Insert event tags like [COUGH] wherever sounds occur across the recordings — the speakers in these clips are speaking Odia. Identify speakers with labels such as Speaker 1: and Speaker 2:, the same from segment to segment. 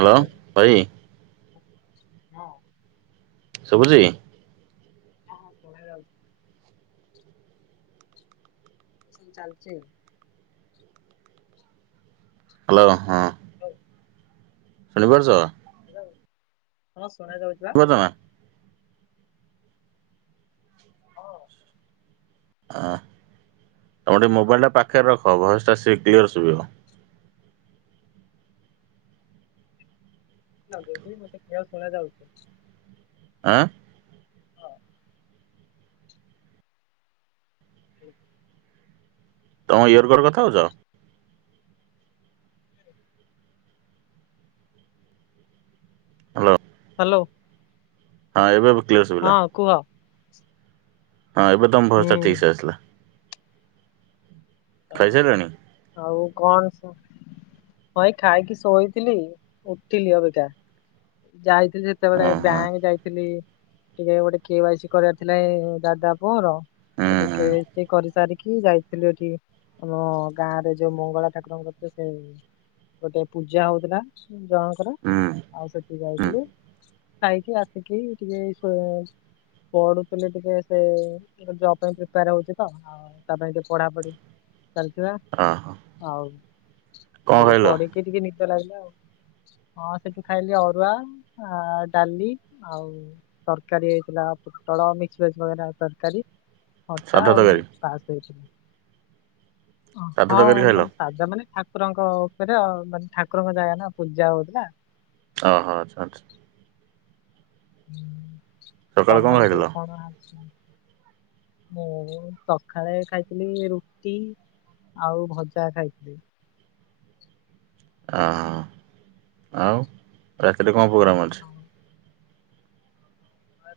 Speaker 1: ହାଲୋ ଭାଇ।
Speaker 2: ହଁ।
Speaker 1: ଶୁଭୁଚି।
Speaker 2: ହଁ ହଁ ଶୁଣା ଯାଉଛି। ପସନ୍ଦ ଚାଲିଚି।
Speaker 1: ହାଲୋ ହଁ।
Speaker 2: ହ୍ୟାଲୋ
Speaker 1: ଶୁଣି ପାରୁଚ।
Speaker 2: ହାଲୋ ହଁ ଶୁଣା ଯାଉଛି ପା।
Speaker 1: ଅଁ ଆଁ।
Speaker 2: ହଁ।
Speaker 1: ହଁ ତୁମର ଟିକେ ମୋବାଇଲ୍ ଟା ପାଖରେ ରଖ ଭଏସ୍ ଟା ସିଏ କ୍ଲିଅର୍ ଶୁଭିବ।
Speaker 2: [INAUDIBLE] ମୋତେ କ୍ଲିଅର ଶୁଣାଯାଉଛି।
Speaker 1: ଆଁ
Speaker 2: [INAUDIBLE]
Speaker 1: ତମ ଇଅରର୍କଡ଼ କଥା ହଉଛ? ହାଲୋ।
Speaker 2: ହାଲୋ।
Speaker 1: ହଁ ଏବେ ଏ କ୍ଲିୟର୍ ଶୁଭିଲା।
Speaker 2: କୁହ।
Speaker 1: ହଁ ଏବେ ତମ ଭୟସ୍ ଟା
Speaker 2: ହୁଁ
Speaker 1: ଠିକ ସେ ଆସିଲା। ଖାଇସାଇଲଣି?
Speaker 2: ଆଉ କଣ ସ ହଁ, ଏଇ ଖାଇକି ଶୋଇଥିଲି ଉଠିଲି ଅବିକା ଯାଇ
Speaker 1: ଓ
Speaker 2: ଯେତେବେଳେ
Speaker 1: ହଁ
Speaker 2: ବ୍ୟାଙ୍କ ଯାଇଥିଲି ଟିକେ ଗୋଟେ କେୱାଇସି କରିବାର ଥିଲା ଏଇ ଦାଦା ପୁଅର।
Speaker 1: ହୁଁ
Speaker 2: ସେଠୁ
Speaker 1: ହୁଁ
Speaker 2: କେୱାଇସି କରିସାରିକି ଯାଇଥିଲି ଏଠିକି। ଆମ ଗାଁ ରେ ଯୋଉ ମଙ୍ଗଳା ଠାକୁରଙ୍କ ସେ ଗୋଟେ ପୂଜା ହଉଥିଲା। ଜଣଙ୍କର
Speaker 1: ହୁଁ
Speaker 2: ଆଉ ସେଠି
Speaker 1: ହୁଁ
Speaker 2: ଯାଇଥିଲୁ। ଖାଇକି ଆସିକି ଟିକେ ଏଇ ସୋ ପଢୁଥିଲେ ଟିକେ, ସେ ଜବ ପାଇଁ ପ୍ରିପେୟାର ହଉଛି ତ ଆଉ ତା ପାଇଁ ଟିକେ ପଢାପଢି। ଚାଲିଛି ବା।
Speaker 1: ଓହୋ।
Speaker 2: ହଉ
Speaker 1: କଣ
Speaker 2: ସେ
Speaker 1: ଖାଇଲ
Speaker 2: ପଢିକି ଟିକେ ନିଦ ଲାଗିଲା ଆଉ। ହଁ ସେଠୁ ଖାଇଲି ଅରୁଆ, ଆ ଡାଲି ଆଉ। ତରକାରୀ ହେଇଥିଲା ପୋଟଳ ମିକ୍ସଭେଜ୍ ବଗେରା ତରକାରୀ। ଖଟା
Speaker 1: ସାଧା
Speaker 2: ଆଉ
Speaker 1: ତରକାରୀ
Speaker 2: ପାସ ଦେଇଥିଲେ।
Speaker 1: ସାଧା
Speaker 2: ହଁ
Speaker 1: ତରକାରୀ ଖାଇଲ
Speaker 2: ମାନେ ସାଧା ମାନେ ଠାକୁରଙ୍କ ଉପରେ ଆଉ ମାନେ ଠାକୁରଙ୍କ ଜାଗା ନା ପୂଜା ହଉଥିଲା।
Speaker 1: ଓହୋ ଆଛା, ଆଛା। ସକାଳେ କଣ
Speaker 2: ତମର ସବୁ
Speaker 1: ଖାଇଥିଲ
Speaker 2: କଣ? [UNINTELLIGIBLE] ମୁଁ ସଖାଳେ ଖାଇଥିଲି ରୁଟି। ଆଉ ଭଜା ଖାଇଥିଲି।
Speaker 1: ଅହଃ ଆଉ ରାତିରେ କଣ ପ୍ରୋଗ୍ରାମ୍ ଅ
Speaker 2: ଆଉ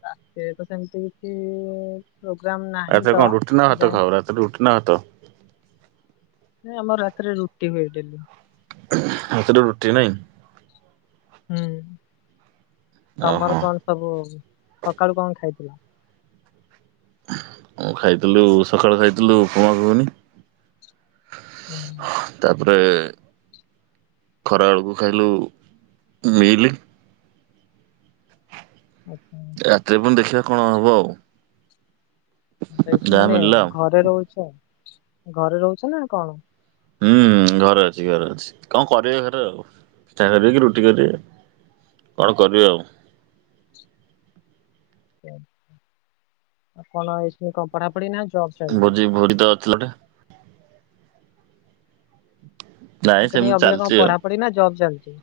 Speaker 2: ରାତିରେ ତ ସେମତି କିଛି ପ୍ରୋଗ୍ରାମ ନାହିଁ
Speaker 1: ରାତିରେ
Speaker 2: ତ
Speaker 1: କଣ ରୁଟି ନା
Speaker 2: ଏ
Speaker 1: ଭାତ
Speaker 2: ଯାଏଁ।
Speaker 1: ଖାଅ ରୁଟି ନା ଭାତ?
Speaker 2: ନାଇଁ ଆମର ରାତିରେ ରୁଟି ହୁଏ ଡେଲି।
Speaker 1: ରାତିରେ ରୁଟି ନାଇଁ?
Speaker 2: ହୁଁ,
Speaker 1: ଓହୋ
Speaker 2: ତମର କଣ ସବୁ ସକାଳୁ କଣ ଖାଇଥିଲ?
Speaker 1: ଆଁ ଖାଇଥିଲୁ ସକାଳୁ ଖାଇଥିଲୁ ଉପମା ଘୁଗୁନି।
Speaker 2: ହୁଁ
Speaker 1: ତାପରେ ଖରାବେଳକୁ ଖାଇଲୁ ମିଇଲି।
Speaker 2: ଆଛା।
Speaker 1: ରାତିରେ ପୁଣି ଦେଖିବା କଣ ହବ ଆଉ।
Speaker 2: ରହୁଛ
Speaker 1: ଯାହା
Speaker 2: ମାନେ
Speaker 1: ମିଳିଲା ଆଉ।
Speaker 2: ଘରେ ରହୁଛ, ଘରେ ରହୁଛ ନା କଣ?
Speaker 1: ହୁଁ ଘରେ ଅଛି, ଘରେ ଅଛି, କଣ କରିବେ ଘରେ ଆଉ, ପିଠା କରିବେ କି ରୁଟି କରିବେ। କଣ କରିବେ ଆଉ।
Speaker 2: [UNINTELLIGIBLE] କଣ ପଢା ପଢି ନା ଜବ୍? ଚାଲିଛି?
Speaker 1: ଭୋଜି ଭୋଜି ତ ଥିଲା ଗୋଟେ। ନାଇଁ
Speaker 2: ମୁଁ କହିଲି
Speaker 1: ସେମିତି
Speaker 2: ଅଭିିକା କଣ
Speaker 1: ଚାଲିଛି ଆଉ।
Speaker 2: ପଢାପଢି ନା ଜବ୍ ଚାଲିଛି?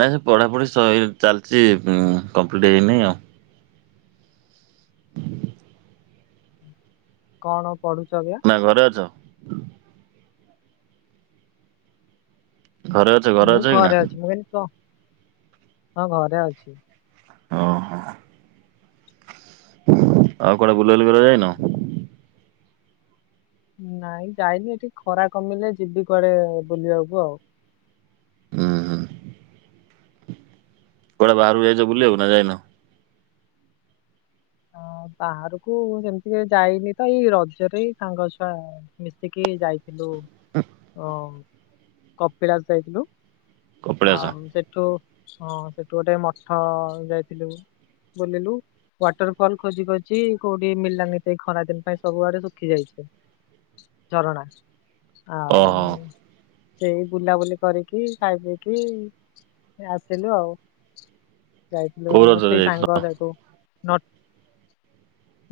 Speaker 1: ନାଇଁ ସେ ପଢ଼ାପଢ଼ି ସଇ ଚାଲିଛି କମ୍ପ୍ଲିଟ୍ ହେଇନି ଆଉ।
Speaker 2: କଣ ପଢୁଛ ଏବେ?
Speaker 1: ନା ଘରେ ଅଛ? ଘରେ ଅ
Speaker 2: ମୁଁ ଘରେ ଅଛି ମୁଁ କି କ ହଁ ଘରେ ଅଛି।
Speaker 1: ଓହୋ ଆଉ କଆଡେ ବୁଲାବୁଲି କରିବାକୁ ଯାଇନ?
Speaker 2: ନାଇଁ ଯାଇନି ଏଠି ଖରା କମିଲେ ଯିବି କୁଆଡେ ବୁଲିବାକୁ ଆଉ।
Speaker 1: ହଁ ହଁ। କୁଆଡେ ବାହାରୁକୁ ଯାଇଛ ବୁଲିବାକୁ ନା ଯାଇନ?
Speaker 2: ହଁ ବାହାରୁକୁ ସେମିତି ଯାଇନି ତ ଏଇ ରଜରେ ସାଙ୍ଗ ଛୁଆ ମିଶିକି ଯାଇଥିଲୁ ଅ କପିଳାସ ଯାଇଥିଲୁ।
Speaker 1: କପିଳାସ
Speaker 2: ଆଉ ସେଠୁ ହଁ ସେଠୁ ଗୋଟେ ମଠ ଯାଇଥିଲୁ ବୁଲିଲୁ ୱାଟର ଫଲ ଖୋଜି ଖୋଛି କୋଉଠି ମିଳଲାନି ସେ ଖରାଦିନ ପାଇଁ ସବୁଆଡେ ଶଖି ଯାଇଛି। ଝରଣା ଆଉ
Speaker 1: ଓହୋ।
Speaker 2: ସେଇ ବୁଲାବୁଲି କରିକି ଖାଇ ପିଇକି ଆସିଲୁ ଆଉ। ଯାଇଥିଲଥିଲେ
Speaker 1: କୋଉ
Speaker 2: ଆମ
Speaker 1: ରଜରେ
Speaker 2: ସେଇ
Speaker 1: ଯାଇଥିଲ?
Speaker 2: ସାଙ୍ଗ ତାକୁ ନ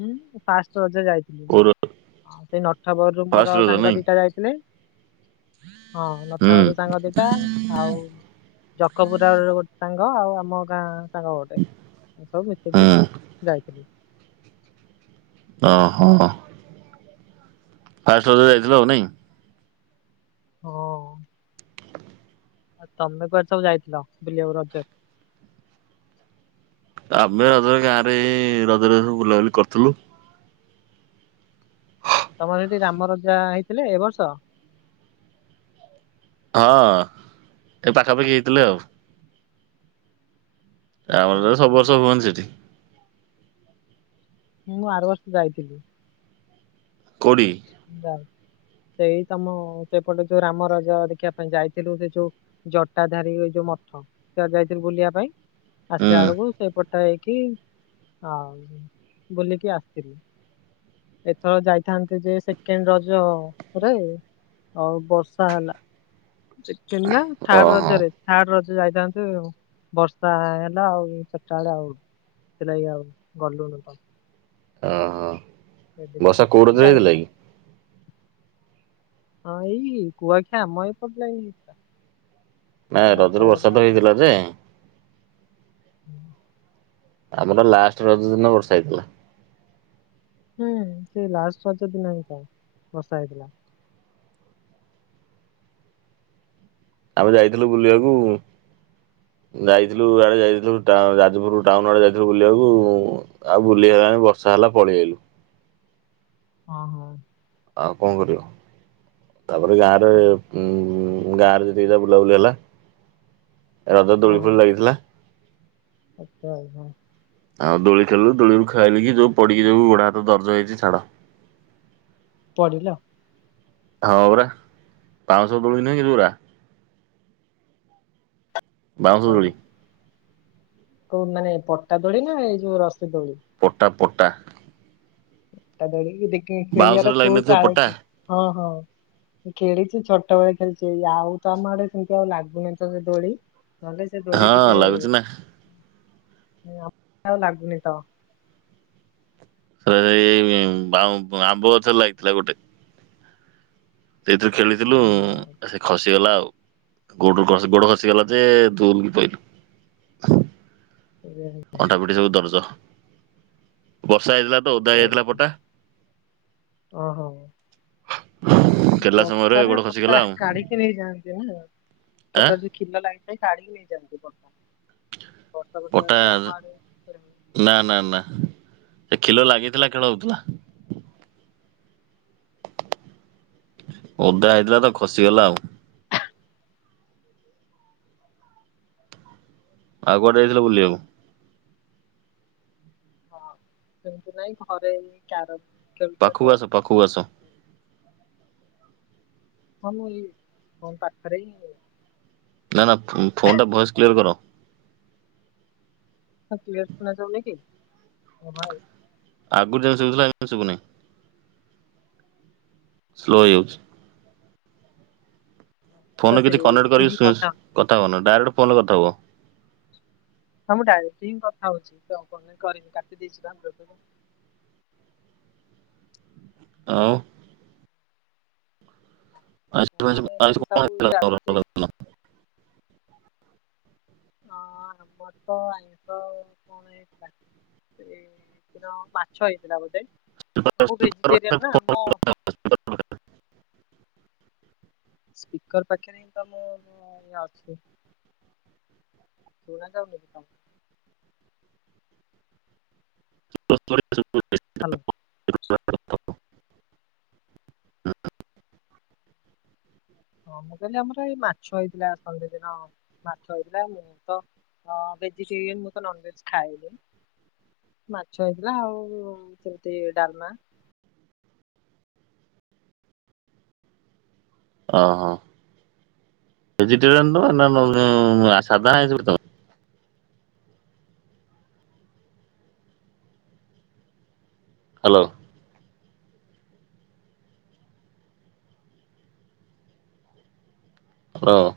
Speaker 2: ହୁଁ ଫାଷ୍ଟ ରଜେ ଯାଇ ହୁଁ
Speaker 1: କୋଉ ର
Speaker 2: ସେଇ ନଟା ବରରୁ
Speaker 1: ଫାଷ୍ଟ
Speaker 2: ମୋର
Speaker 1: ରଜ
Speaker 2: ସାଙ୍ଗ
Speaker 1: ନାଇଁ
Speaker 2: ଦିଟା ଯାଇଥିଲେ। ହଁ ନଟା
Speaker 1: ହୁଁ
Speaker 2: ବରରୁ ସାଙ୍ଗ ଦିଟା ଆଉ ଜଖପୁରାରୁ ଗୋଟେ ସାଙ୍ଗ ଆଉ ଆମ ଗାଁ ସାଙ୍ଗ ଗୋଟେ ଏନ୍ତୀ ସବୁ ମିଶିକି
Speaker 1: ହୁଁ
Speaker 2: ଯାଇଥିଲୁ।
Speaker 1: ଓହୋ। ଫାଷ୍ଟ୍ ବୋଧେ ଯାଇଥିଲ ଆଉ ନାଇଁ?
Speaker 2: ହଁ। ଆଉ ତମେ କୁଆଡେ ସବୁ ଯାଇଥିଲ ବିଲିବାକୁ ରଜରେ?
Speaker 1: ଆମେ ରଜରେ ଗାଁରେ ରଜରେ ରଜୁ ବୁଲାବୁଲି କରିଥିଲୁ।
Speaker 2: ତମର ସେଠି ରାମ ରଜା ହେଇଥିଲେ ଏ ବର୍ଷ?
Speaker 1: ହଁ ଏ ପାଖାପାଖି ହେଇଥିଲେ ଆଉ। ଆ
Speaker 2: ଆଚ୍ଛା,
Speaker 1: ତ ସବୁ
Speaker 2: ହଁ।
Speaker 1: ବର୍ଷ ହୁଅନ ସେଠି।
Speaker 2: ମୁଁ ଆର ବର୍ଷ ଯାଇଥିଲି।
Speaker 1: କୋଉଠିକି?
Speaker 2: ଯ ସେଇ ତମ ସେପଟେ ଯୋଉ ରାମ ରାଜା ଦେଖିବା ପାଇଁ ଯାଇଥିଲି ସେ ଯୋଉ ଜଟା ଧାରୀ ଏଯୋଉ ମଠ ସେଆଡେ ଯାଇଥିଲି ବୁଲିବା ପାଇଁ ଆସିଲା
Speaker 1: ହୁଁ
Speaker 2: ବେଳକୁ ସେପଟ ହେଇକି ଆଉ ବୁଲିକି ଆସିଥିଲି। ଏଥର ଯାଇଥାନ୍ ଯେ ସେକେଣ୍ଡ ରଜରେ ଆଉ ବର୍ଷା ହେଲା। ସେକେଣ୍ଡ ନା ଥଡ
Speaker 1: ଓହୋ
Speaker 2: ରଜାରେ? ଥାଡ ରଜ ଯାଇଥାନ୍ତୁ ବର୍ଷା ହେଲା ଆଉ ସୋରଟା ବେଳେ ଆଉ ସେଥିଲା ଆଉ ଗଲୁନୁ ତ।
Speaker 1: ଓହୋ ବର୍ଷା କୋଉ [UNINTELLIGIBLE]
Speaker 2: ଯାଇ
Speaker 1: ଥିଲାକି?
Speaker 2: ହଁ ଏଇ କୁଆଖିଆ ଆମ ଏପଟ ଲାଇନ ହେଇଥିଲା।
Speaker 1: ନା
Speaker 2: ଇଆଡେ
Speaker 1: ରଜରେ ବର୍ଷା
Speaker 2: ହେଲା
Speaker 1: ତ
Speaker 2: ଛାଡି-
Speaker 1: ହେଇଥିଲା ଯେ
Speaker 2: ହୁଁ
Speaker 1: ଆମେର ଲାଷ୍ଟ ରଜ ଦିନ ବର୍ଷ ହେଇଥିଲା।
Speaker 2: ହୁଁ ସେ ଲାଷ୍ଟ ରଜ ଦିନ ହେ ତ ବର୍ଷା ହେଇଥିଲା।
Speaker 1: ଆମେ ଯାଇଥିଲୁ ବୁଲିବାକୁ ଯାଇଥିଲୁ ୟାଡେ ଯାଇଥିଲୁ ଯାଜପୁର ଟାଉନ ଆଡେ ଯାଇଥିଲୁ ବୁଲିବାକୁ ଆଉ ବୁଲିହେଲେନି ବର୍ଷା ହେଲା ପଳେଇଆଇଲେ।
Speaker 2: ହଁ ହଁ।
Speaker 1: ଆଉ କଣ କରିବ ତାପରେ ଗାଁରେ
Speaker 2: ତ-
Speaker 1: ଉଁ ଗାଁରେ ଯେତିକି ତ ବୁଲାବୁଲି ହେଲା ରଜ
Speaker 2: ହଁ
Speaker 1: ଦୋଳି
Speaker 2: ହଁ।
Speaker 1: ଫୁଳି ଲାଗିଥିଲା।
Speaker 2: ଆଚ୍ଛା ଆଉ ହଁ।
Speaker 1: ଆଉ ଦୋଳି ଖେଳିଲୁ, ଦୋଳିରୁ ଖେଳିକି ଯୋଉ ପଡିକି ଯୋଉ ଗୋଡ ହାତ ଦରଜ ହେଇଛି ଛାଡ଼।
Speaker 2: ପଡ଼ିଲ?
Speaker 1: ହଁ ପରା ବାଉଁଶ ଦୋଳି ନାହିଁ କି ଯୋଉ ଗୁରା ବାଉଁଶ
Speaker 2: ତ
Speaker 1: ଦୋଳି।
Speaker 2: କୋଉ ମାନେ ପଟା ଦୋଳି ନା ଏଇ ଯୋଉ ରସି ଦୋଳି?
Speaker 1: ପଟା ପଟା।
Speaker 2: ପଟା ଦୋଳିକି ଦେଖି
Speaker 1: ବାଉଁଶରେ
Speaker 2: ଖେଳିବାର କୋଉ
Speaker 1: ଲାଗିନଥିବ
Speaker 2: କାଳେ
Speaker 1: ପଟା
Speaker 2: ହଁ- ହଁ। ଖେଳିଚି ଛୋଟବେଳେ ଖେଳିଚି, ଆଉ ତମ ଆଡେ ସେମିତି ଆଉ ଲାଗୁନି ତ ସେ ଦୋଳି? ନହେଲେ ସେ ଦୋଳି
Speaker 1: ହଁ
Speaker 2: ଟିକେ
Speaker 1: ଲାଗୁଛି ନା।
Speaker 2: ଆଉ ଲାଗୁନି ତ?
Speaker 1: [UNINTELLIGIBLE] ଆମ୍ବ ଗଛରେ ଲାଗିଥିଲା ଗୋଟେ। ସେଇଥିରେ ଖେଳିଦେଲୁ
Speaker 2: ଓହୋ
Speaker 1: ଆଉ ସେ ଖସିଗଲା ଆଉ ଗୋଡରୁ ଖସି, ଗୋଡ ଖସିଗଲା ଯେ ଦୁଲ କି ପଇଲୁ।
Speaker 2: ସେଇଆ
Speaker 1: ଅଣ୍ଟା ପିଠି ସବୁ ଦରଜ, ବର୍ଷା ହେଇଥିଲା ତ ଓଦା ହେଇଯାଇଥିଲା ପଟା
Speaker 2: ଓ ହୋ।
Speaker 1: ଖେଳିଲା ସମୟରେ
Speaker 2: ବର୍ଷାରେ
Speaker 1: ଗୋଡ
Speaker 2: ପଟା
Speaker 1: ଖସିଗଲା ଆଉ
Speaker 2: କାଢ଼ି କି ନେଇଯାଆନ୍ତି ନା,
Speaker 1: ଆଁ
Speaker 2: ପଟା ଯୋଉ କ୍ଷିଲ ଲାଗିଥାଏ କାଢ଼ିକି ନେଇଯାଆନ୍ତି ପଟା। ବର୍ଷା ଫର୍ଷା ହେଲେ
Speaker 1: ପଟା
Speaker 2: ଆମ ଆଡେ [UNINTELLIGIBLE]
Speaker 1: ନା- ନା- ନା ସେ ଖିଲ ଲାଗିଥିଲା ଖେଳ ହଉଥିଲା। ଓଦା ହେଇଥିଲା ତ ଖସିଗଲା ଆଉ। ଆଉ କୁଆଡେ ଯାଇଥିଲ ବୁଲିଆକୁ?
Speaker 2: ହଁ ସେମିତି ନାଇଁ ଘରେ ଏମିତି କ୍ୟାର
Speaker 1: ପାଖକୁ ଆସ ପାଖକୁ ଆସ।
Speaker 2: ହଁ ମୁଁ ଏଇ କଲ ପାଖରେ ହିଁ। [UNINTELLIGIBLE]
Speaker 1: ନା- ନା ଫୋନ୍ ଟା ଭଏସ୍ କ୍ଲିୟର କର।
Speaker 2: [UNINTELLIGIBLE] କ୍ଲିୟର ଶୁଣା ଯାଉନି କି? [UNINTELLIGIBLE]
Speaker 1: ଆଗରୁ ଯେମିତି ଶୁଭୁଥିଲା ଏବେ ଶୁଭୁନେଇ। ସ୍ଲୋ ହେଇ ଯାଉଚି।
Speaker 2: ତ
Speaker 1: ଫୋନରେ କିଛି କନେକ୍ଟ
Speaker 2: ସେମିତି ହିଁ
Speaker 1: କରିକି
Speaker 2: କଥା ହଉଛି।
Speaker 1: କଥା ହୁଅନା, ଡାଇରେକ୍ଟ ଫୋନରେ କଥା ହୁଅ।
Speaker 2: ହଁ ମୁଁ ଡାଇରେକ୍ଟ ହିଁ କଥାହଉଛି, କନେକ୍ଟ କରିନି କାଟି ଦେଇଛି ବା ଦେଖୁନୁ।
Speaker 1: ଆଉ ଆଜି
Speaker 2: [UNINTELLIGIBLE]
Speaker 1: ଆଜି- ଆଜି
Speaker 2: ଏମିତି
Speaker 1: କଣ
Speaker 2: ସବୁ
Speaker 1: ହେଇଥିଲା ତମର?
Speaker 2: ଚାଲିଛି ହଁ ଆମର ତ ଆଇଁଷ [UNINTELLIGIBLE] ସେ ମାଛ ହେଇଥିଲା ବୋଧେ, ମୁଁ ଭେଜିଟେରିଆନ୍ ନା ମୋ ସ୍ପିକର ପାଖରେ ହିଁ ତ ମୁଁ ଇ ଅଛି। ଶୁଣାଯାଉନି କଣ?
Speaker 1: [UNINTELLIGIBLE]
Speaker 2: ହ୍ୟାଲୋ। ହଁ ମୁଁ କହିଲି ଆମର ଏଇ ମାଛ ହେଇଥିଲା, ସନ୍ ଡେ ଦିନ ମାଛ ହେଇଥିଲା। ମୁଁ ତ ହଁ ଭେଜିଟେରିଆନ୍, ମୁଁ ତ ନନ୍ ଭେଜ ଖାଏନି। ମାଛ ହେଇଥିଲା, ଆଉ ସେମିତି ଡାଲମା
Speaker 1: ଓ ହୋ ଭେଜିଟେରିଆନ୍ ତମେ? ନା [UNINTELLIGIBLE] ସାଧା ତମେ? ହ୍ୟାଲୋ। ହ୍ୟାଲୋ।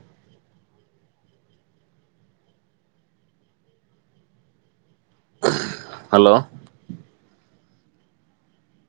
Speaker 1: ହ୍ୟାଲୋ।